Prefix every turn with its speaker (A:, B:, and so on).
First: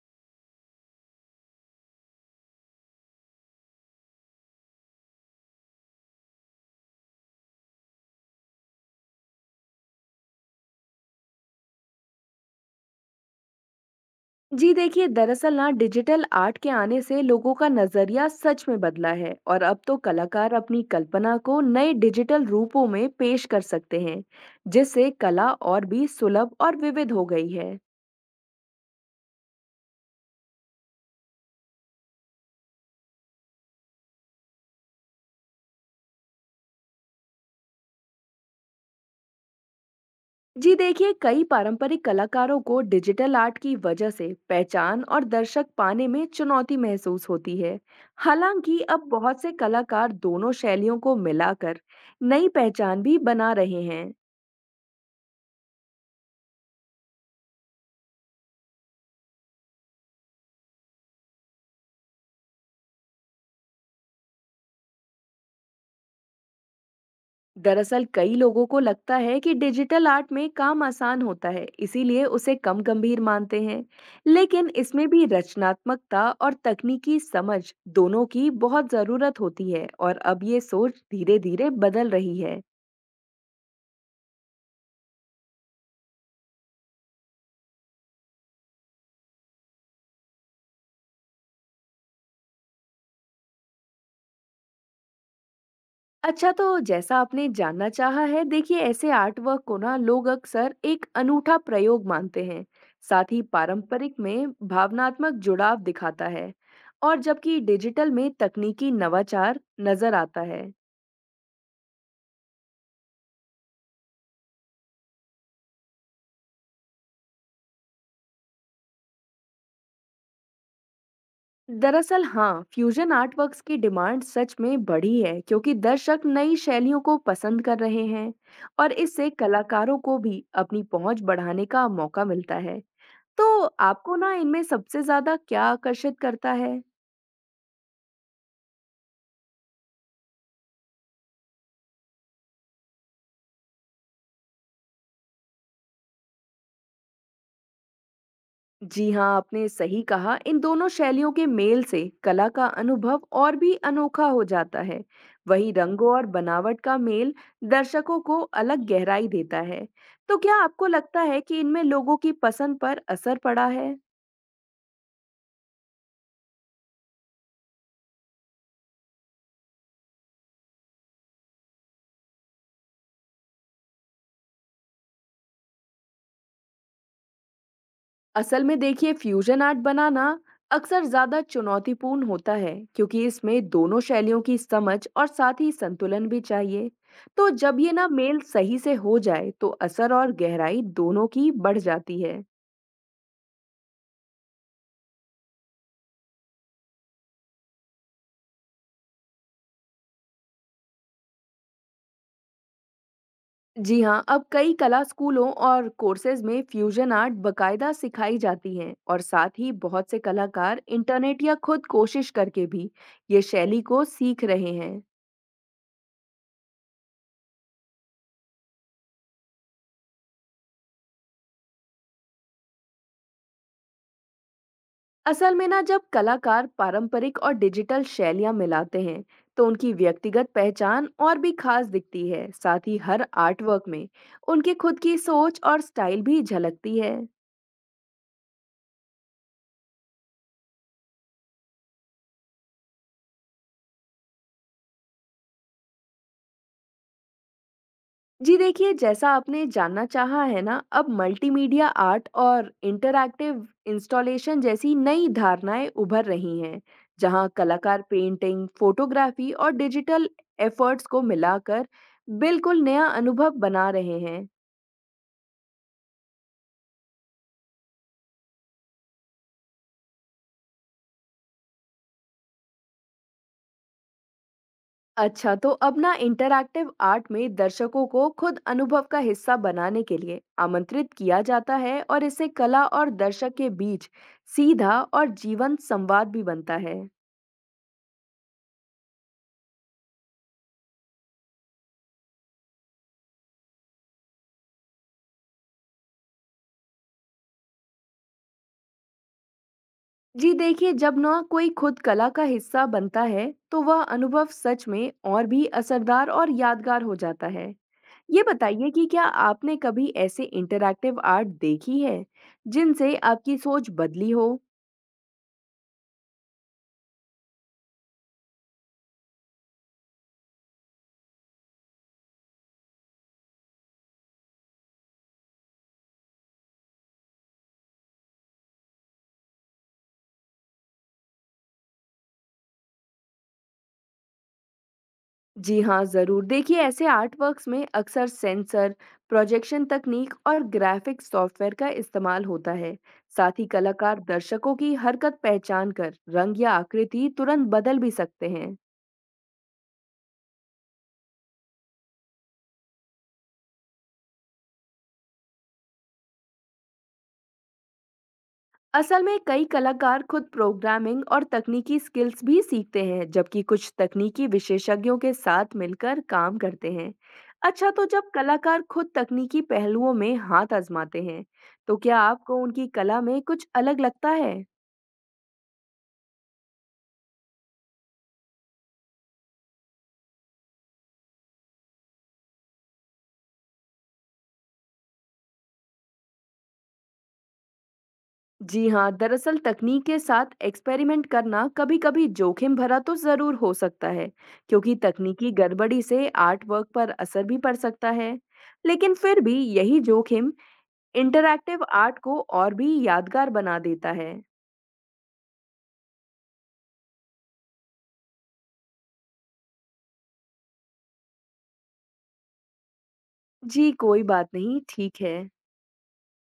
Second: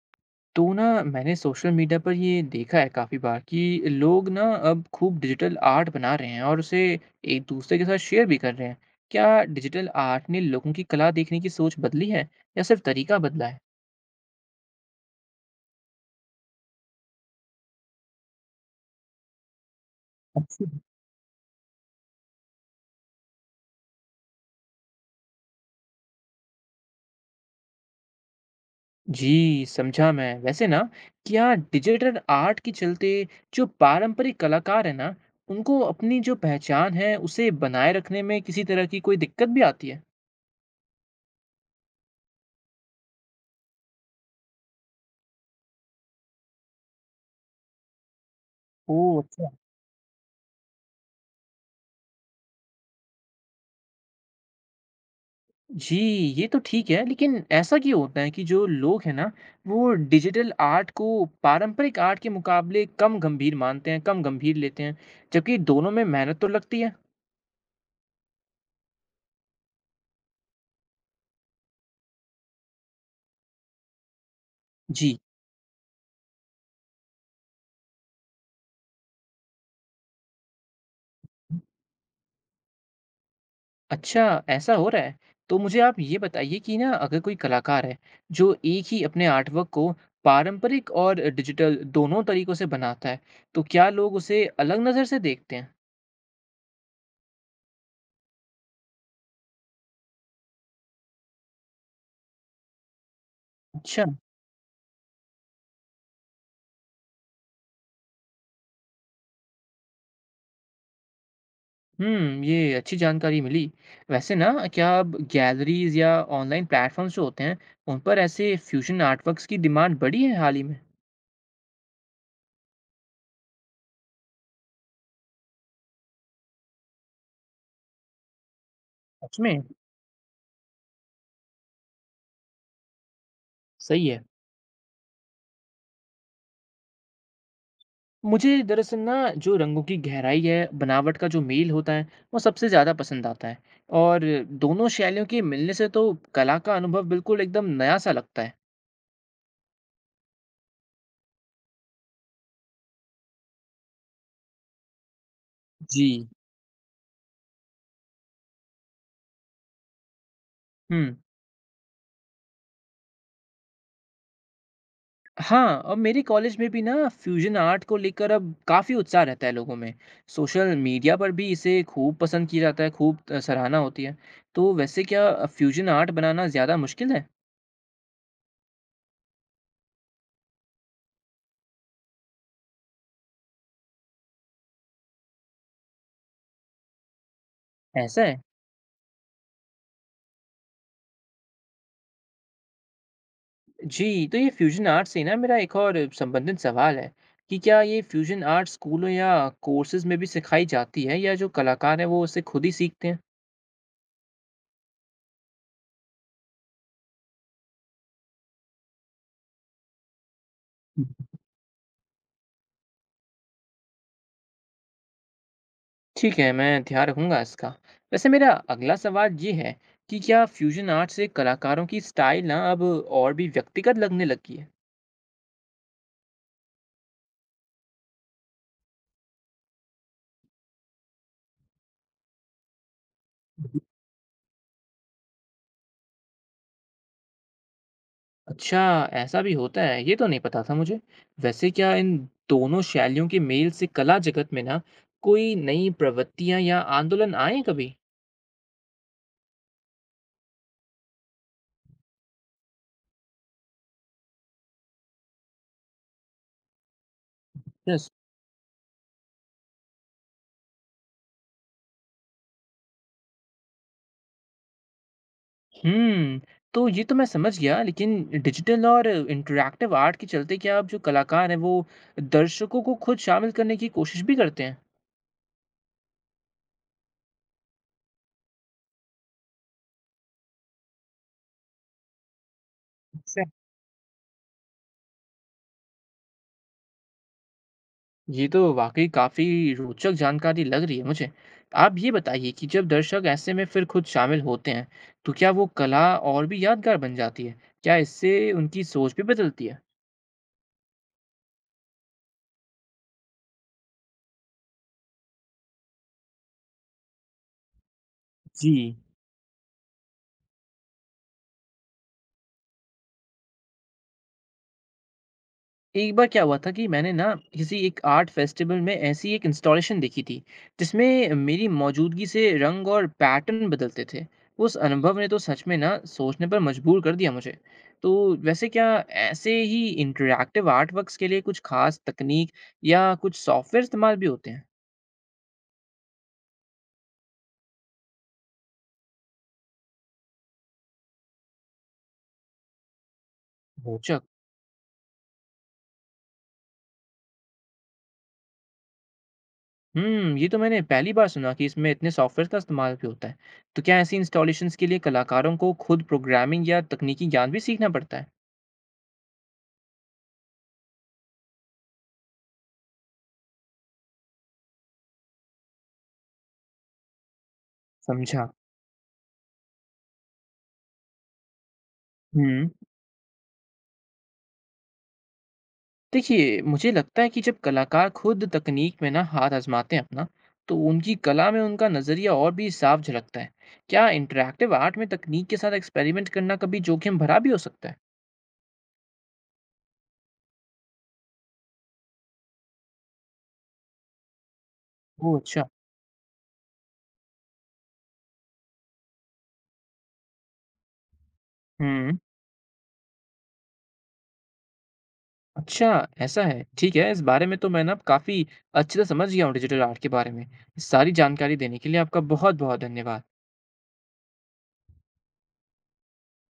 A: तो मैंने social media पर ये देखा है काफ़ी बार कि लोग अब खूब डिजिटल आर्ट बना रहे हैं और उसे एक दूसरे के साथ शेयर भी कर रहे हैं। क्या डिजिटल आर्ट ने लोगों की कला देखने की सोच बदली है या सिर्फ तरीका बदला है?
B: जी देखिए दरअसल ना डिजिटल आर्ट के आने से लोगों का नजरिया सच में बदला है और अब तो कलाकार
A: अच्छा
B: अपनी कल्पना को नए डिजिटल रूपों में पेश कर सकते हैं जिससे कला और भी सुलभ और विविध हो गई है।
A: जी, समझा मैं। वैसे क्या डिजिटल आर्ट के चलते जो पारंपरिक कलाकार है ना, उनको अपनी जो पहचान है उसे बनाए रखने में किसी तरह की कोई दिक्कत भी आती है?
B: जी देखिए कई पारंपरिक कलाकारों को डिजिटल आर्ट की वजह से पहचान और दर्शक पाने में चुनौती महसूस होती है। हालांकि अब
A: ओह
B: बहुत
A: अच्छा
B: से कलाकार दोनों शैलियों को मिलाकर नई पहचान भी बना रहे हैं।
A: जी, ये तो ठीक है, लेकिन ऐसा क्यों होता है कि जो लोग हैं ना, वो डिजिटल आर्ट को पारंपरिक आर्ट के मुकाबले कम गंभीर मानते हैं, कम गंभीर लेते हैं, जबकि दोनों में मेहनत तो लगती है?
B: दरअसल कई लोगों को लगता है कि डिजिटल आर्ट में काम आसान होता है इसीलिए उसे कम गंभीर मानते हैं। लेकिन इसमें
A: जी।
B: भी रचनात्मकता और तकनीकी समझ दोनों की बहुत जरूरत होती है और अब ये सोच धीरे धीरे बदल रही है।
A: अच्छा, ऐसा हो रहा है। तो मुझे आप ये बताइए कि अगर कोई कलाकार है, जो एक ही अपने आर्टवर्क को पारंपरिक और डिजिटल दोनों तरीकों से बनाता है, तो क्या लोग उसे अलग नज़र से देखते हैं?
B: अच्छा तो जैसा आपने जानना चाहा है देखिए ऐसे आर्ट वर्क को ना लोग अक्सर एक अनूठा प्रयोग मानते हैं। साथ ही
A: अच्छा।
B: पारंपरिक में भावनात्मक जुड़ाव दिखाता है और जबकि डिजिटल में तकनीकी नवाचार नजर आता है।
A: हुँ, ये अच्छी जानकारी मिली। वैसे क्या अब गैलरीज़ या ऑनलाइन प्लेटफ़ॉर्म्स जो होते हैं, उन पर ऐसे फ्यूज़न आर्टवर्क्स की डिमांड बढ़ी है हाल ही में?
B: दरअसल हाँ, फ्यूजन आर्टवर्क्स की डिमांड सच में बढ़ी है क्योंकि दर्शक नई शैलियों को पसंद कर रहे हैं और इससे
A: सच में?
B: कलाकारों को भी अपनी पहुंच बढ़ाने का मौका मिलता है। तो
A: सही
B: आपको
A: है।
B: ना इनमें सबसे ज्यादा क्या आकर्षित करता है?
A: मुझे दरअसल जो रंगों की गहराई है, बनावट का जो मेल होता है, वो सबसे ज़्यादा पसंद आता है और दोनों शैलियों के मिलने से तो कला का अनुभव बिल्कुल एकदम नया-सा लगता है।
B: जी हाँ आपने सही कहा इन दोनों शैलियों के मेल से कला का अनुभव और भी अनोखा हो जाता है। वहीं
A: जी।
B: रंगों और बनावट का मेल दर्शकों को अलग गहराई देता है। तो क्या आपको
A: हुँ।
B: लगता है कि इनमें लोगों की पसंद पर असर पड़ा है?
A: हाँ, और मेरे कॉलेज में भी फ्यूजन आर्ट को लेकर अब काफ़ी उत्साह रहता है लोगों में। सोशल मीडिया पर भी इसे खूब पसंद किया जाता है, खूब सराहना होती है। तो वैसे क्या फ्यूजन आर्ट बनाना ज़्यादा मुश्किल है?
B: असल में देखिए फ्यूजन आर्ट बनाना अक्सर ज्यादा चुनौतीपूर्ण होता है क्योंकि इसमें दोनों शैलियों की समझ और साथ ही संतुलन भी चाहिए। तो जब ये ना
A: ऐसा
B: मेल
A: है?
B: सही से हो जाए तो असर और गहराई दोनों की बढ़ जाती है।
A: जी, तो ये फ्यूजन आर्ट से मेरा एक और संबंधित सवाल है कि क्या ये फ्यूजन आर्ट स्कूलों या कोर्सेज में भी सिखाई जाती है या जो कलाकार हैं वो उसे खुद ही सीखते हैं?
B: जी हाँ, अब कई कला स्कूलों और कोर्सेज में फ्यूजन आर्ट बकायदा सिखाई जाती हैं और साथ ही बहुत से कलाकार इंटरनेट या खुद कोशिश करके भी ये शैली को सीख रहे हैं।
A: ठीक है, मैं ध्यान रखूँगा इसका। वैसे मेरा अगला सवाल ये है कि क्या फ्यूज़न आर्ट से कलाकारों की स्टाइल अब और भी व्यक्तिगत लगने लगी है?
B: असल में ना जब कलाकार पारंपरिक और डिजिटल शैलियाँ मिलाते हैं तो उनकी व्यक्तिगत पहचान और भी खास दिखती है। साथ ही हर आर्टवर्क में उनकी खुद की सोच और स्टाइल भी झलकती है।
A: अच्छा, ऐसा भी होता है, ये तो नहीं पता था मुझे। वैसे क्या इन दोनों शैलियों के मेल से कला जगत में कोई नई प्रवृत्तियाँ या आंदोलन आए हैं कभी?
B: जी देखिए, जैसा आपने जानना चाहा है ना, अब मल्टीमीडिया आर्ट और इंटरैक्टिव इंस्टॉलेशन जैसी नई धारणाएं उभर रही हैं, जहां कलाकार
A: यस।
B: पेंटिंग, फोटोग्राफी और डिजिटल एफर्ट्स को मिलाकर बिल्कुल नया अनुभव बना रहे हैं।
A: हुँ, तो ये तो मैं समझ गया, लेकिन डिजिटल और इंटरैक्टिव आर्ट के चलते क्या अब जो कलाकार हैं, वो दर्शकों को खुद शामिल करने की कोशिश भी करते
B: अच्छा, तो अब ना इंटरैक्टिव आर्ट में दर्शकों को खुद अनुभव का हिस्सा बनाने के लिए आमंत्रित किया जाता है और इससे कला और
A: हैं?
B: दर्शक के बीच सीधा और जीवंत संवाद भी बनता है।
A: ये तो वाक़ई काफ़ी रोचक जानकारी लग रही है मुझे। आप ये बताइए कि जब दर्शक ऐसे में फिर खुद शामिल होते हैं, तो क्या वो कला और भी यादगार बन जाती है? क्या इससे उनकी सोच भी बदलती है?
B: जी देखिए जब ना कोई खुद कला का हिस्सा बनता है तो वह अनुभव सच में और भी असरदार और यादगार हो जाता है। ये बताइए
A: जी।
B: कि क्या आपने कभी ऐसे इंटरैक्टिव आर्ट देखी है जिनसे आपकी सोच बदली हो?
A: एक बार क्या हुआ था कि मैंने किसी एक आर्ट फेस्टिवल में ऐसी एक इंस्टॉलेशन देखी थी जिसमें मेरी मौजूदगी से रंग और पैटर्न बदलते थे। उस अनुभव ने तो सच में सोचने पर मजबूर कर दिया मुझे। तो वैसे क्या ऐसे ही इंटरैक्टिव आर्ट वर्क्स के लिए कुछ खास तकनीक या कुछ सॉफ्टवेयर इस्तेमाल भी होते हैं?
B: जी हाँ ज़रूर देखिए ऐसे आर्टवर्क्स में अक्सर सेंसर प्रोजेक्शन तकनीक और ग्राफिक सॉफ्टवेयर का इस्तेमाल होता है। साथ ही कलाकार
A: रोचक।
B: दर्शकों की हरकत पहचान कर रंग या आकृति तुरंत बदल भी सकते हैं।
A: हम्म, ये तो मैंने पहली बार सुना कि इसमें इतने सॉफ्टवेयर का इस्तेमाल भी होता है। तो क्या ऐसी इंस्टॉलेशंस के लिए कलाकारों को खुद प्रोग्रामिंग या तकनीकी ज्ञान भी सीखना पड़ता है?
B: असल में कई कलाकार खुद प्रोग्रामिंग और तकनीकी स्किल्स भी सीखते हैं जबकि कुछ तकनीकी विशेषज्ञों के साथ मिलकर काम करते हैं। अच्छा तो जब
A: समझा।
B: कलाकार खुद तकनीकी पहलुओं में हाथ आजमाते हैं तो क्या आपको
A: हम्म,
B: उनकी कला में कुछ अलग लगता है?
A: देखिए, मुझे लगता है कि जब कलाकार खुद तकनीक में हाथ आज़माते हैं अपना, तो उनकी कला में उनका नज़रिया और भी साफ झलकता है। क्या इंटरैक्टिव आर्ट में तकनीक के साथ एक्सपेरिमेंट करना कभी जोखिम भरा भी हो सकता है?
B: जी हाँ दरअसल तकनीक के साथ एक्सपेरिमेंट करना कभी-कभी जोखिम भरा तो जरूर हो सकता है क्योंकि
A: ओह
B: तकनीकी
A: अच्छा।
B: गड़बड़ी से आर्ट वर्क पर असर भी पड़ सकता है। लेकिन फिर भी यही जोखिम इंटरैक्टिव
A: हुँ।
B: आर्ट को और भी यादगार बना देता है।
A: अच्छा, ऐसा है। ठीक है, इस बारे में तो मैं अब काफ़ी अच्छे से समझ गया हूँ डिजिटल आर्ट के बारे में। सारी जानकारी देने के लिए आपका बहुत-बहुत धन्यवाद।
B: जी, कोई बात नहीं, ठीक है।